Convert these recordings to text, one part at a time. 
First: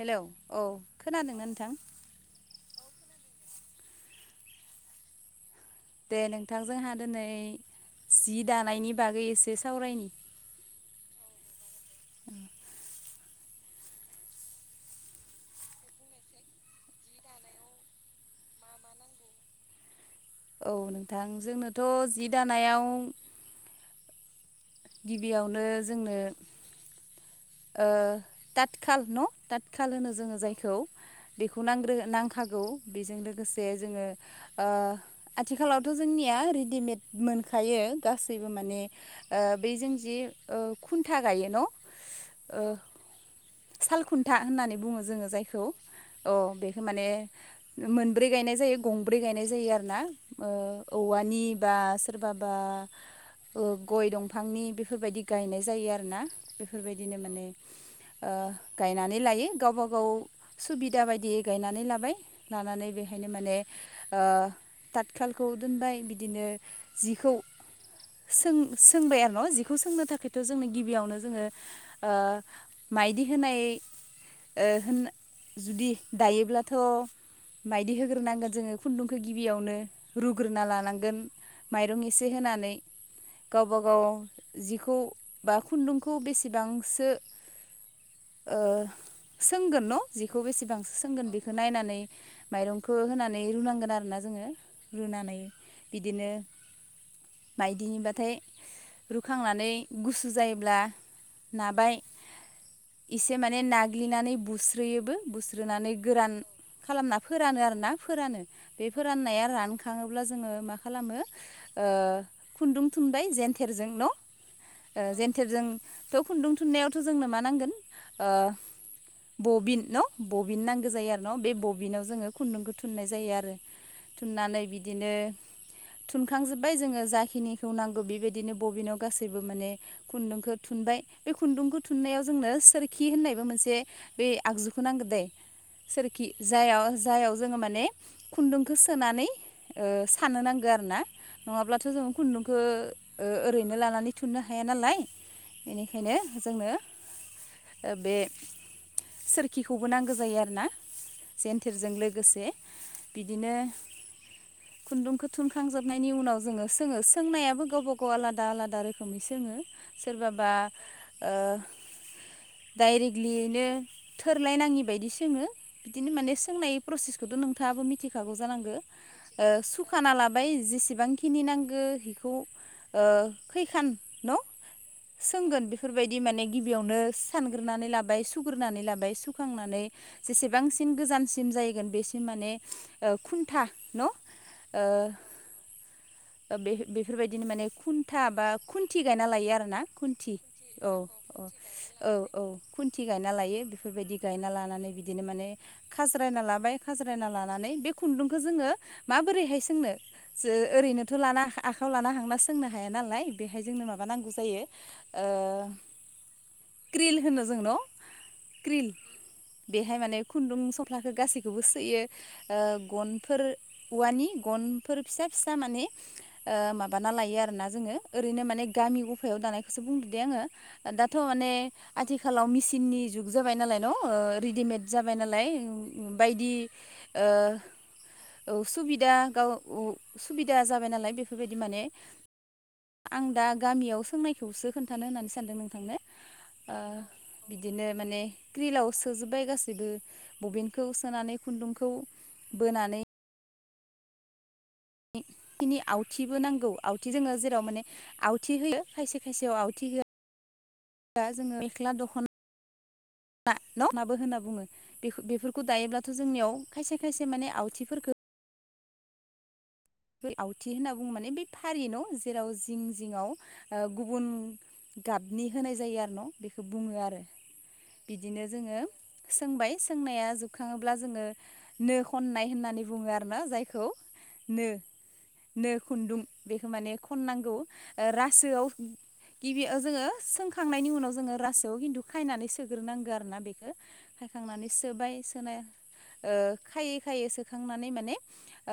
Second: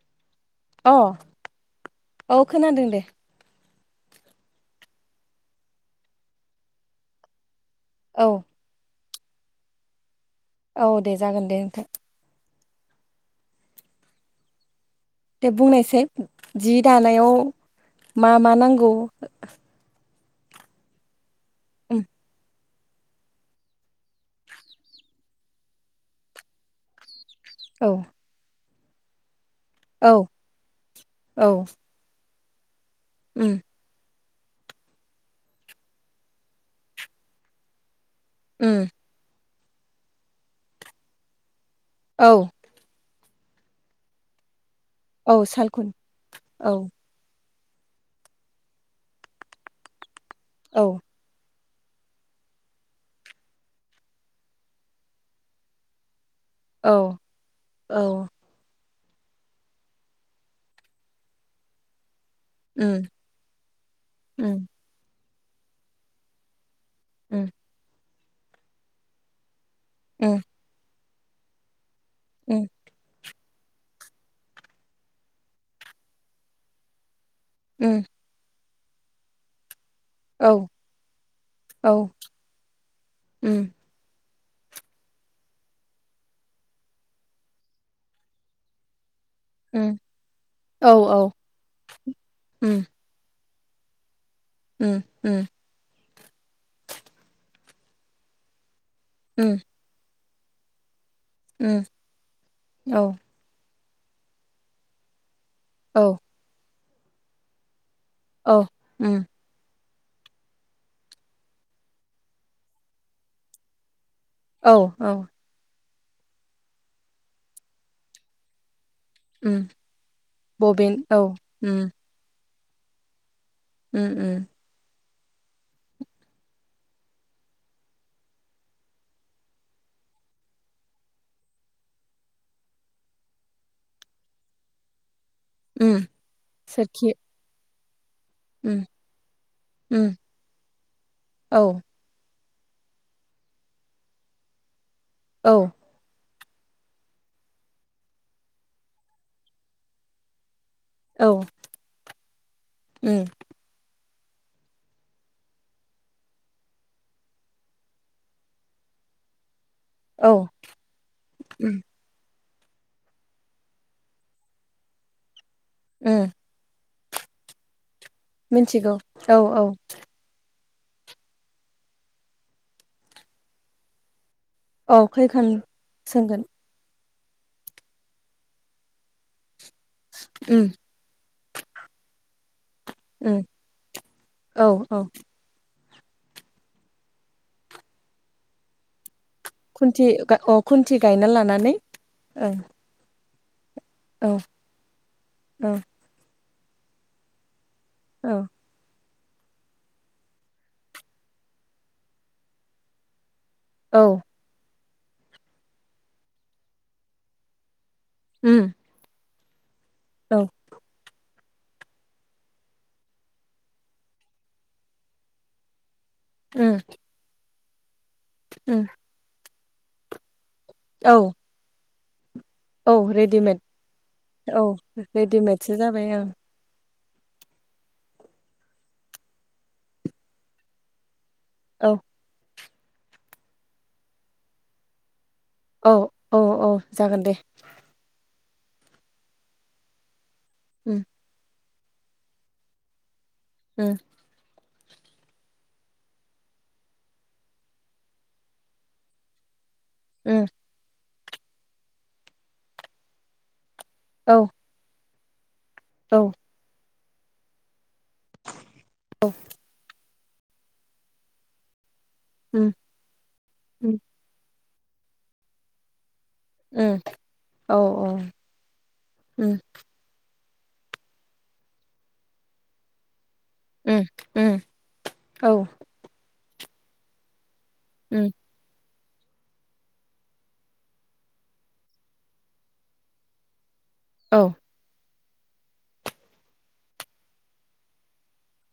Hello औ अ खोनादोंमोन नोंथां। औ खोनादों दे दे नोंथांजोंहा दिनै औ जि दानायनि बागै एसे सावरायनि औ दे जागोन दे नोंथां। दे बुंनायसै जि दानायाव मा मा नांगौ? औ नोंथां उम जोंनोथ' जि दानायाव गिबियावनो जोंनो ओ औ तात खाल न' ततखाल होनो औ जोङो। जायखौ बेखौ औ नांग्रो नांखागौ। बेजों उम लोगोसे जोङो। ओ आथिखालावथ' जोंनिया रेडिमेड मोनखायो। गासैबो माने उम ओ बैजों जि ओ खुन्था गायो न' औ ओ साल खुथा होननानै बुङो जोङो। औ जायखौ सालखुन अ औ बेखौ माने मोनब्रै गायनाय जायो गंब्रै गायनाय जायो आरो ना ओ औ औवानि बा सोरबाबा गय दंफांनि बेफोरबायदि गायनाय जायो आरोना। औ बेफोरबायदिनो माने औ ओ गायनानै लायो गावबा गाव सुबिदा बायदियै गायनानै लाबाय। लानानै उम बेहायनो माने ओ उम थाथखालखौ दोनबाय बिदिनो जिखौ उम सों सोंबाय आरो न' जिखौ सोंनो उम थाखायथ' जोंनो गिबियावनो जोङो। उम बिदि होनाय ओ होन जुदि दायोब्लाथ'। मायदि उम होग्रोनांगोन जोङो खुन्दुंखौ गिबियावनो औ रुग्रोना लानांगोन औ माइरं एसे होनानै उम गावबा गाव जिखौ बा खुन्दुंखौ बेसेबांसो ओ सोंगोन उम न' जिखौ बेसेबांसो औ औ सोंगोन बेखौ नायनानै उम माइरंखौ होनानै रुनांगोन आरोना ओ उम रुनानै उम बिदिनो माइदिनिबथाय उम रुखांनानै गुसु जायोब्ला उम नाबाय औ एसे माने नाग्लिनानै बुस्रोयोबो बुस्रोनानै औ गोरान खालामना फोरानो आरो ना। फोरानो औ बे उम फोराननाया रानख थाङोब्ला जोङो मा खालामो ओ खुन्दुं थुनबाय जेेनथेरजों न' ओ औ औ जेनथेरजों थ' खुन्दुं थुननायावथ' जोंनो मा नांगोन ओ उम बबिन न बबिन नांगौ जायो औ आरो न बे उम बबिनाव जोङो खुन्दुंखौ थुननाय जायो आरो उम उम थुननानै बिदिनो थुनखांजोब्बाय जोङो जाखिनिखौ नांगौ बेबायदिनो बबिनाव गासैबो माने खुन्दुंखौ थुनबाय बे खुन्दुंखौ थुननायाव जोंनो सोरखि होननायबो मोनसे बे आगजुखौ नांगो दे। उम सोरखि जाय सोरखि जायाव जोङो माने खुन्दुंखौ उम सोनानै ओ उम सानो नांगो आरो ना औ नङाब्लाथ' जों खुन्दुं ओ ओरैनो लानानै थुननो हाया नालाय, औ बेनिखायनो जोंनो ओ बे सोरखिखौबो नांगौ जायो आरोना। औ जेनथेरजों लोगोसे उम बिदिनो खुन्दुंखौ थुनखांजोबनायनि उनाव जोङो सोङो, सोंनायाबो औ सोरबाबा ओ उम डाइरेक्टलिनो थोरलायनाङि बायदि सोङो बिदिनो उम माने सोंनाय प्रसेसखौथ' नोंथाङाबो मिथिखागौ जानांगौ, मिथिगौ औ ओ औ सुखाना लाबाय जेसेबांखिनि नांगौ हिखौ ओ खैखान न' औ खैखान सोंगोन बेयावनो सानग्रोनानै लाबाय सुग्रोनानै लाबाय सुखांनानै उम जेसेबांसिन गोजान सिम जागोन बेसिम माने ओ उम खुन्था न' ओ औ औ ओ बे बेफोरबायदिनो माने खुन्था बा खुन्थि गायनालायो आरोना खुन्थि खुथि अ खुन्थि औ गायना औ लानानै औ औ ओं खुन्थि गायना लायो बि बेफोरबायदि औ गायना लानानै बिदिनो माने औ खाज्रायना लाबाय खाज्रायना लानानै बे खुन्दुंखौ जोङो माबोरैहाय सोंनो जो ओरैनोथ' लाना आ आखाइायाव लाना हांना सोंनो हाया नालाय बेहाय जोंनो औ माबा नांगौ जायो ओ क्रिल होनो जोंन' उम क्रिल बेहाय माने औ खुन्दुं सफ्लाखौ गासिबो बे खौबो सोयो ओ गनफोर औवानि गनफोर फिसा फिसा माने ओ उम माबाना लायो आरोना जोङो ओरैनो माने उम गामि गफायाव दानायखौसो बुंदो दे आङो। औ दाथ' माने आथिखाल आथिखालाव औ मेसिननि जुग जाबाय रेडिमेड नालाय न' ओ औ रेडिमेड जाबाय नालाय रेडिमेडसो जाबाय ओं बायदि ओ उसुबिदा गाव उ सुबिदा जाबाय नालाय बे बेफोरबायदि माने औ आं दा गामियाव सोंनायखौसो खोन्थानो होननानै सानदों। थांनो औ औ औ ओ जागोन दे बिदिनो माने क्रिलाव सोजोबबाय गासैबो बबिनखौ उम सोनानै खुन्दुंखौ बोनानै ओम खिनि आवथिबो नांगौ आवथि जोङो जेराव माने आवथि होयो खायसे खायसेयाव आवथि होआ ओम दा जोङो मेख्ला दखना ना न' नाबो औ होनना बुङो बे बेफोरखौ खौ दायोब्लाथ' औ जोंनियाव खायसे खायसे माने आवथिफोरखौ औ आवथि होनना बुङो माने बे फारि न' जेराव उम जिं जिङआव ओ उम गुबुन गाबनि होनाय जायो आरो न' बेखौ उम बुङो आरो औ बिदिनो जोङो उम सोंबाय सोंनाया जो सखाङोब्ला जोङो नो खननाय होननानै बुङो आरो ना जायखौ उम उम नो औ नो खुन्दुं बेखौ माने खननांगौ ओ उम रासोआव गिबियाव जोङो सोंखांनायनि उनाव जोङो रासोयाव खिन्थु खायनानै सोग्रोनांगौ आरो ना बेखौ। औ खायखांनानै सोबाय सोनाया ओ खायै खायै सोखांनानै माने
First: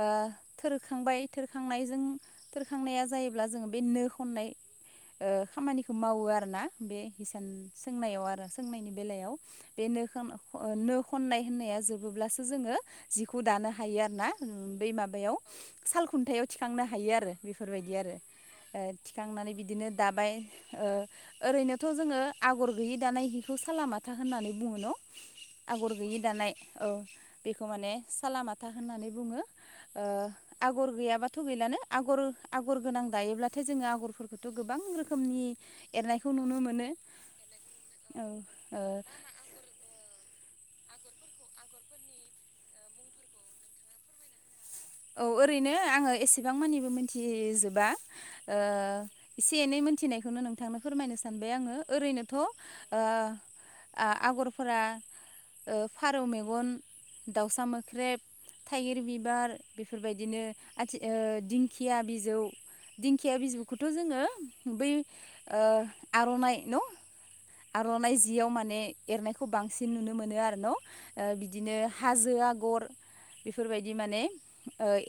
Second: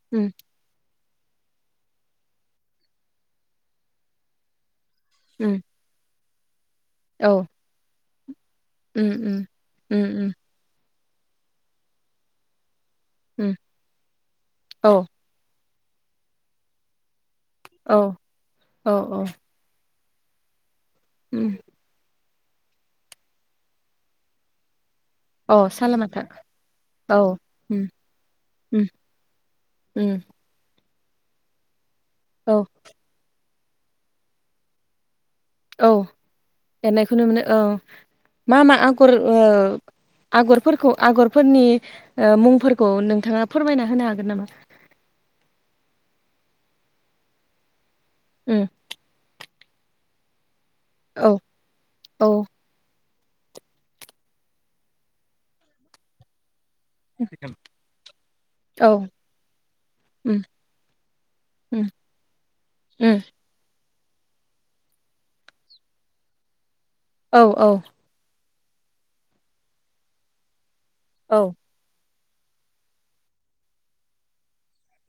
आ उम थ थोरखांबाय थोरखांनायजों थोरखांनाया जायोब्ला जोङो बे नो खननाय ओ उम खामानिखौ मावो आरो ना बे औ हिसान सोंनायाव आरो सोंनायनि उम बेलायाव उम बे उम नो उम नो खननाय होननाया जोबोब्लासो जोङो जिखौ उम दानो हायो आरो ना बै औ माबायाव साल खुन्थायाइाव थिखांनो हायो आरो बेफोरबायदि औ आरो औ औ थिखांनानै बिदिनो दाबाय ओ उम ओरैनोथ' जोङो आगर गैयि दानाय हिखौ सालालामाथा होननानै बुङोन' औ आगर गैयि सालामाथा दानाय औ बेखौ माने सालालामाथा उम होननानै बुङो। उम आगर गैयाबाथ' गैलानो आगर औ आगर गोनां दायोब्लाथाय जोङो आगरफोरखौथ' गोबां रोखोम औ एरनायखौ ननो मोनो औ औ मा मा ओ आगर आगरफोरखौ आगरफोरनि मुंफोरखौ नोंथाङा फोरमायना होनो हागोन नामा औ ओरैनो आङो एसेबां मानिबो मिथिजोबा उम एसे एनै मोनथिनायखौनो नोंथांनो फोरमायनो औ सानबाय आङो औ ओरैनोथ' आगरफोरा फारौ मेगन दाउसा मोख्रेब औ थाइगिर बिबार बेफोरबायदिनो उम आथि उम दिंखिया बिजौ उम दिंखिया बिजौखौ जोङो बै आर'नाइ न औ औ आर'नाइ जियाव म माने एरनायखौ बांसिन नुनो मोनो आरो नाव औ बिदिनो हाजो आगर बेफोरबायदि माने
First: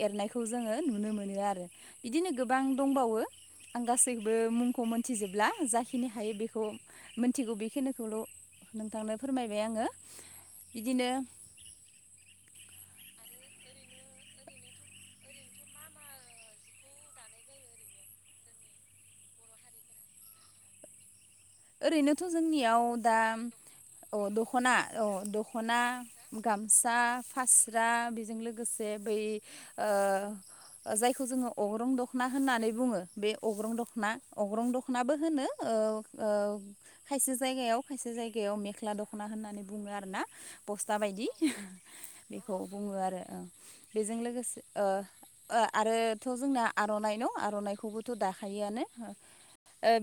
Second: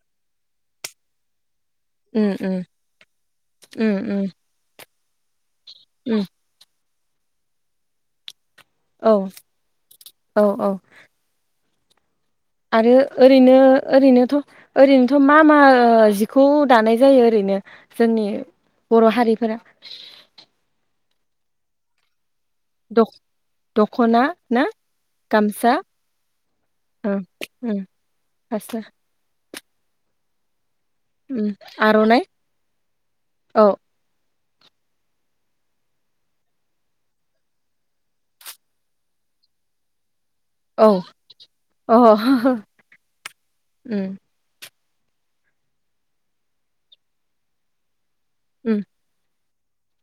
एरनायखौ जोङो नुनो मोनो आरो बिदिनो उम गोबां उम दंबावो आं उम उम गासैबो मुंखौ मोनथिजोबला जाखिनि उम हायो बेखौ मिथिगौ बेखिनिखौल' नोंथांनो औ फोरमायबाय आङो औ औ बिदिनो आरो ओरैनो ओरैनोथ' ओरैनोथ' मा मा जिखौ दानाय जायो ओरैनो नो जोंनि बर' हारिफोरा ओरैनोथ' जोंनियाव दख दा औ दख'ना ना दख'ना औ गामसा दख'ना गामसा ओ उम फास्रा बेजों फास्रा लोगोसे बै ओ जायखौ उम जोङो अग्रं दख'ना आर'नाइ होननानै बुङो बे औ अग्रं दख'ना अग्रं दख'नाबो होनो खायसे जायगायाव खायसे जायगायाव मेख्ला दख'ना होननानै बुङो आरो ना औ बस्था बायदि अ बेखौ बुङो आरो उम बेजों लोगोसे आरोथ' जोंना आर'नाइ नं आर'नाइखौबोथ' उम दाखायोआनो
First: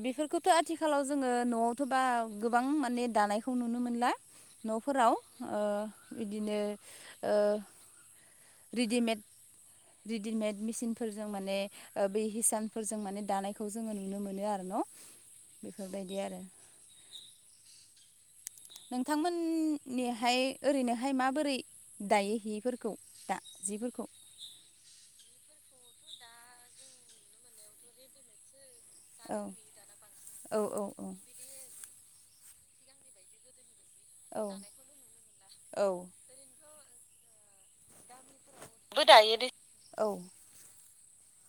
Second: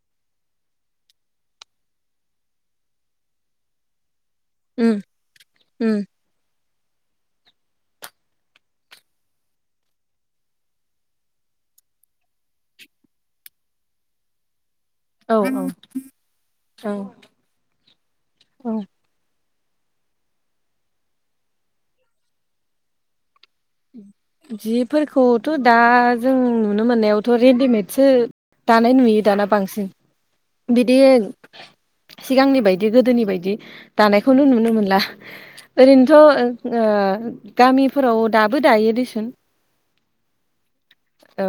बेफोरखौथ' आथिखालाव जोङो न'आवथ' बा गोबां माने दानायखौ नुनो मोनला उम न'फोराव उम बिदिनो रेडिमेड रेडिमेड मेचिनफोरजों माने बे हिसानफोरजों माने दानायखौ जोङो नुनो मोनो आरो न' औ बेफोरबायदि आरो औ औ औ नोंथांमोननिहाय ओरैनोहाय माबोरै दायो हिफोरखौ दा जिफोरखौ जिफोरखौथ' दा जों नुनो मोननायावथ' रेडिमेदसो दानाय नुयो औ दाना बांसिन औ औ बिदि औ सिगांनि बायदि गोदोनि बायदि औ दानायखौनो नुनो मोनला औ ओरैनोथ' गामिफोराव दाबो दायो बो दसोन दे औ ओ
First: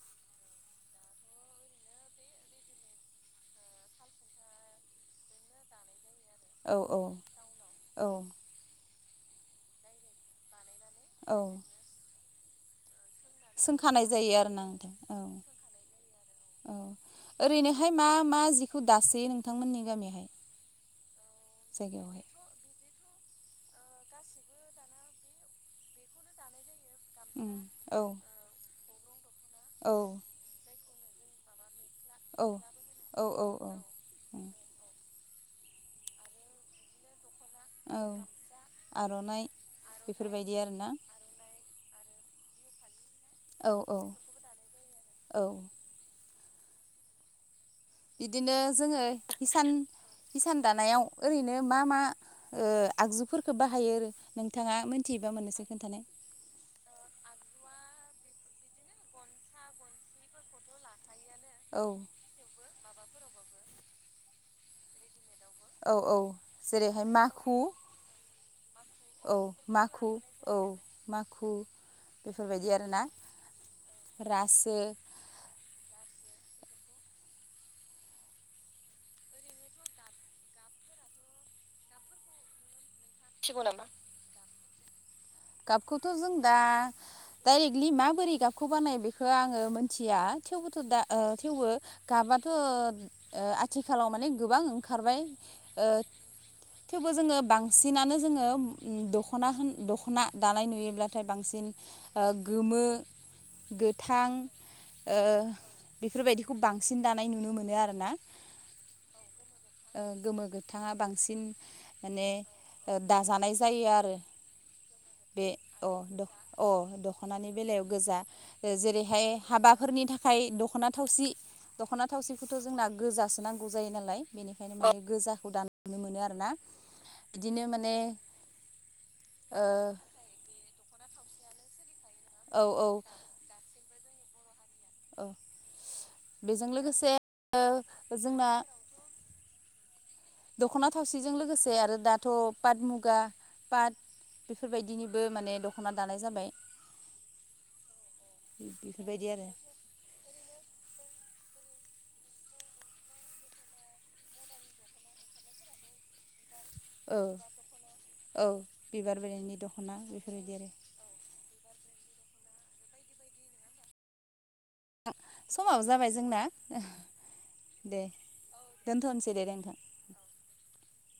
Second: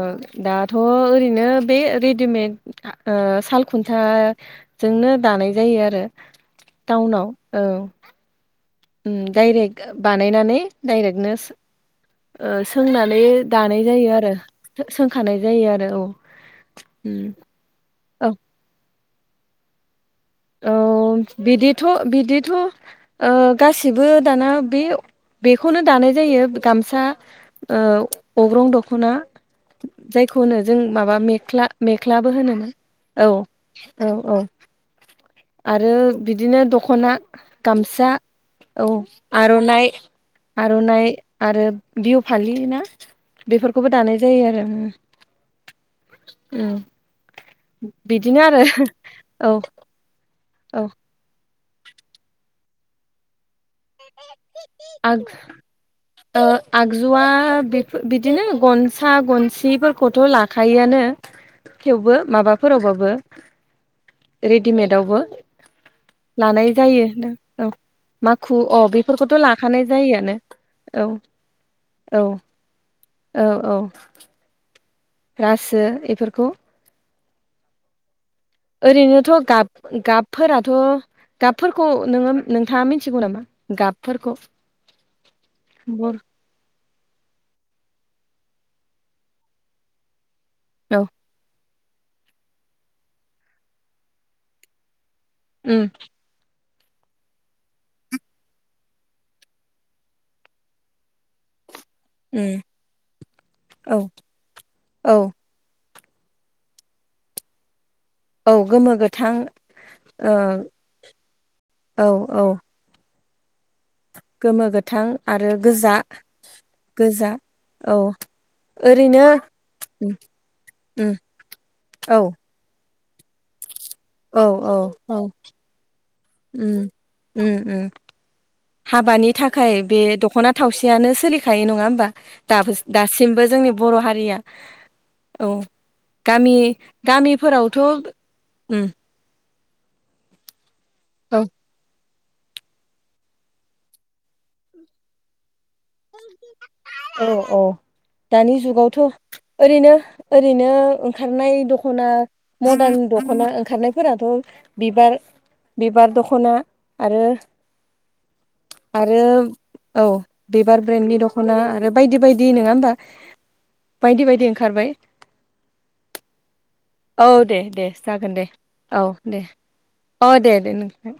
दाथ' ओरैनो बे रेडिमेड साल खुन्था जोंनो दानाय जायो आरो औ औ टाउनाव औ डाइरेक्ट बानायनानै डाइरेक्नो औ सोंनानै द दानाय सोंखानाय जायो आरो आरोना नोंथां औ सोंखानाय जायो आरो औ औ उम ओरैनोहाय मा औ मा जिखौ दासो नोंथांमोननि गामिहाय औ बिदिथ' बिदिथ' ओ गासिबो दाना बे बेखौनो दानाय जायो गामसा उम ओ औ अग्रं दखना औ जायखौनो जों माबा मेख्ला-मेख्लाबो औ होनोमोन औ औ औ आरो बिदिनो दख'ना औ गामसा औ आर'नाइ बेफोरबायदि आरोना आर'नाइ आरो बिहु फालि ना औ बेफोरखौबो औ दानाय जायो आरो। औ उम बिदिनो जोङो औ हिसान हिसान‌ औ दानायाव ओरैनो मा मा ओ आगजुफोरखौ बाहायो आरो नोंथाङा आग मिथियोबा मोननोसै खोन्थानाय। ओ आगजुवा बे-बिदिनो गन सा गनसिफोरखौथ' लाखायोआनो औ थेवबो माबा फोरावबाबो रेडिमेडावबो औ औ लानाय जेरैहाय जायो नों माखु औ माखु‌ खु अ बेफोरखौथ' औ लाखानाय माखु जायोआनो औ माखु औ बेफोरबायदि आरोना औ औ रासो रासो एफोरखौ ओरैनोथ' गाब गाबफोराथ' गाबफोरखौ नोङो नोंथाङा मिथ थिगौ नामा गाबफोरखौ गाबखौथ' बर जों दा डाइरेक्टलि माबोरै गाबखौ बानाय बेखौ आङो मोनथिया थेवबोथ' औ दा ओ थेवबो‌ गाबाथ' ओ आथिखालाव माने गोबां ओंखारबाय। उम थेवबो जोङो बांसिनानो जोङो दख'ना होन दख'ना दानाय नुयोब्लाथाय बांसिन ओ उम गोमो औ गोथां औ ओ बेफोरबायदिखौ बांसिन दानाय नुनो मोनो आरो ना। ओ औ गोमो गोथां ओ गोमो गोथाङा बांसिन औ माने औ दाजानायस गोमो गोथां बे आरो अ गोजा द अ गोजा दख'नानि बेलायाव औ गोजा ओरैनो जेरैहाय हाबाफोरनि थाखा खाय दख'ना उम थावसि दखना औ थावसिखौ' जों ना गोजासो नांगौ जायो नालाय औ बेनिखायनो औ माने औ गोजाखौ दान नुनो मोनो आरो। उम उम उम हाबानि थाखाय बे दख'ना थावसियानो सोलिखायो नङा होमबा ओ औ औ दासिमबो जोंनि बर' हारिया औ गामि बेजों लोगोसे गामिफोरावथ' जोंना उम दख'ना थावसिजों औ लोगोसे आरो दा थ' पाट मुगा पाट बेफोरबायदिनिबो माने द जाबाय औ औ दानि जुगावथ' बेफोरबायदि आरो ओरैनो ओरैनो ओं खारनाय दख'ना मदार्न दख'ना ओंखारनायफोराथ' बिबार बिबार दख'ना औ आरो औ बिबार ब्रेननि दख'ना बेफोरबायदि आरो ब्रेननि दख'ना आरो बायदि बायदि नङा हबा? बायदि बायदि ओं समाबो जाबाय जोंना औ दे दे जागोन दे औ दोनथ'नोसै दे नोंथां औ दे दे नोंथां।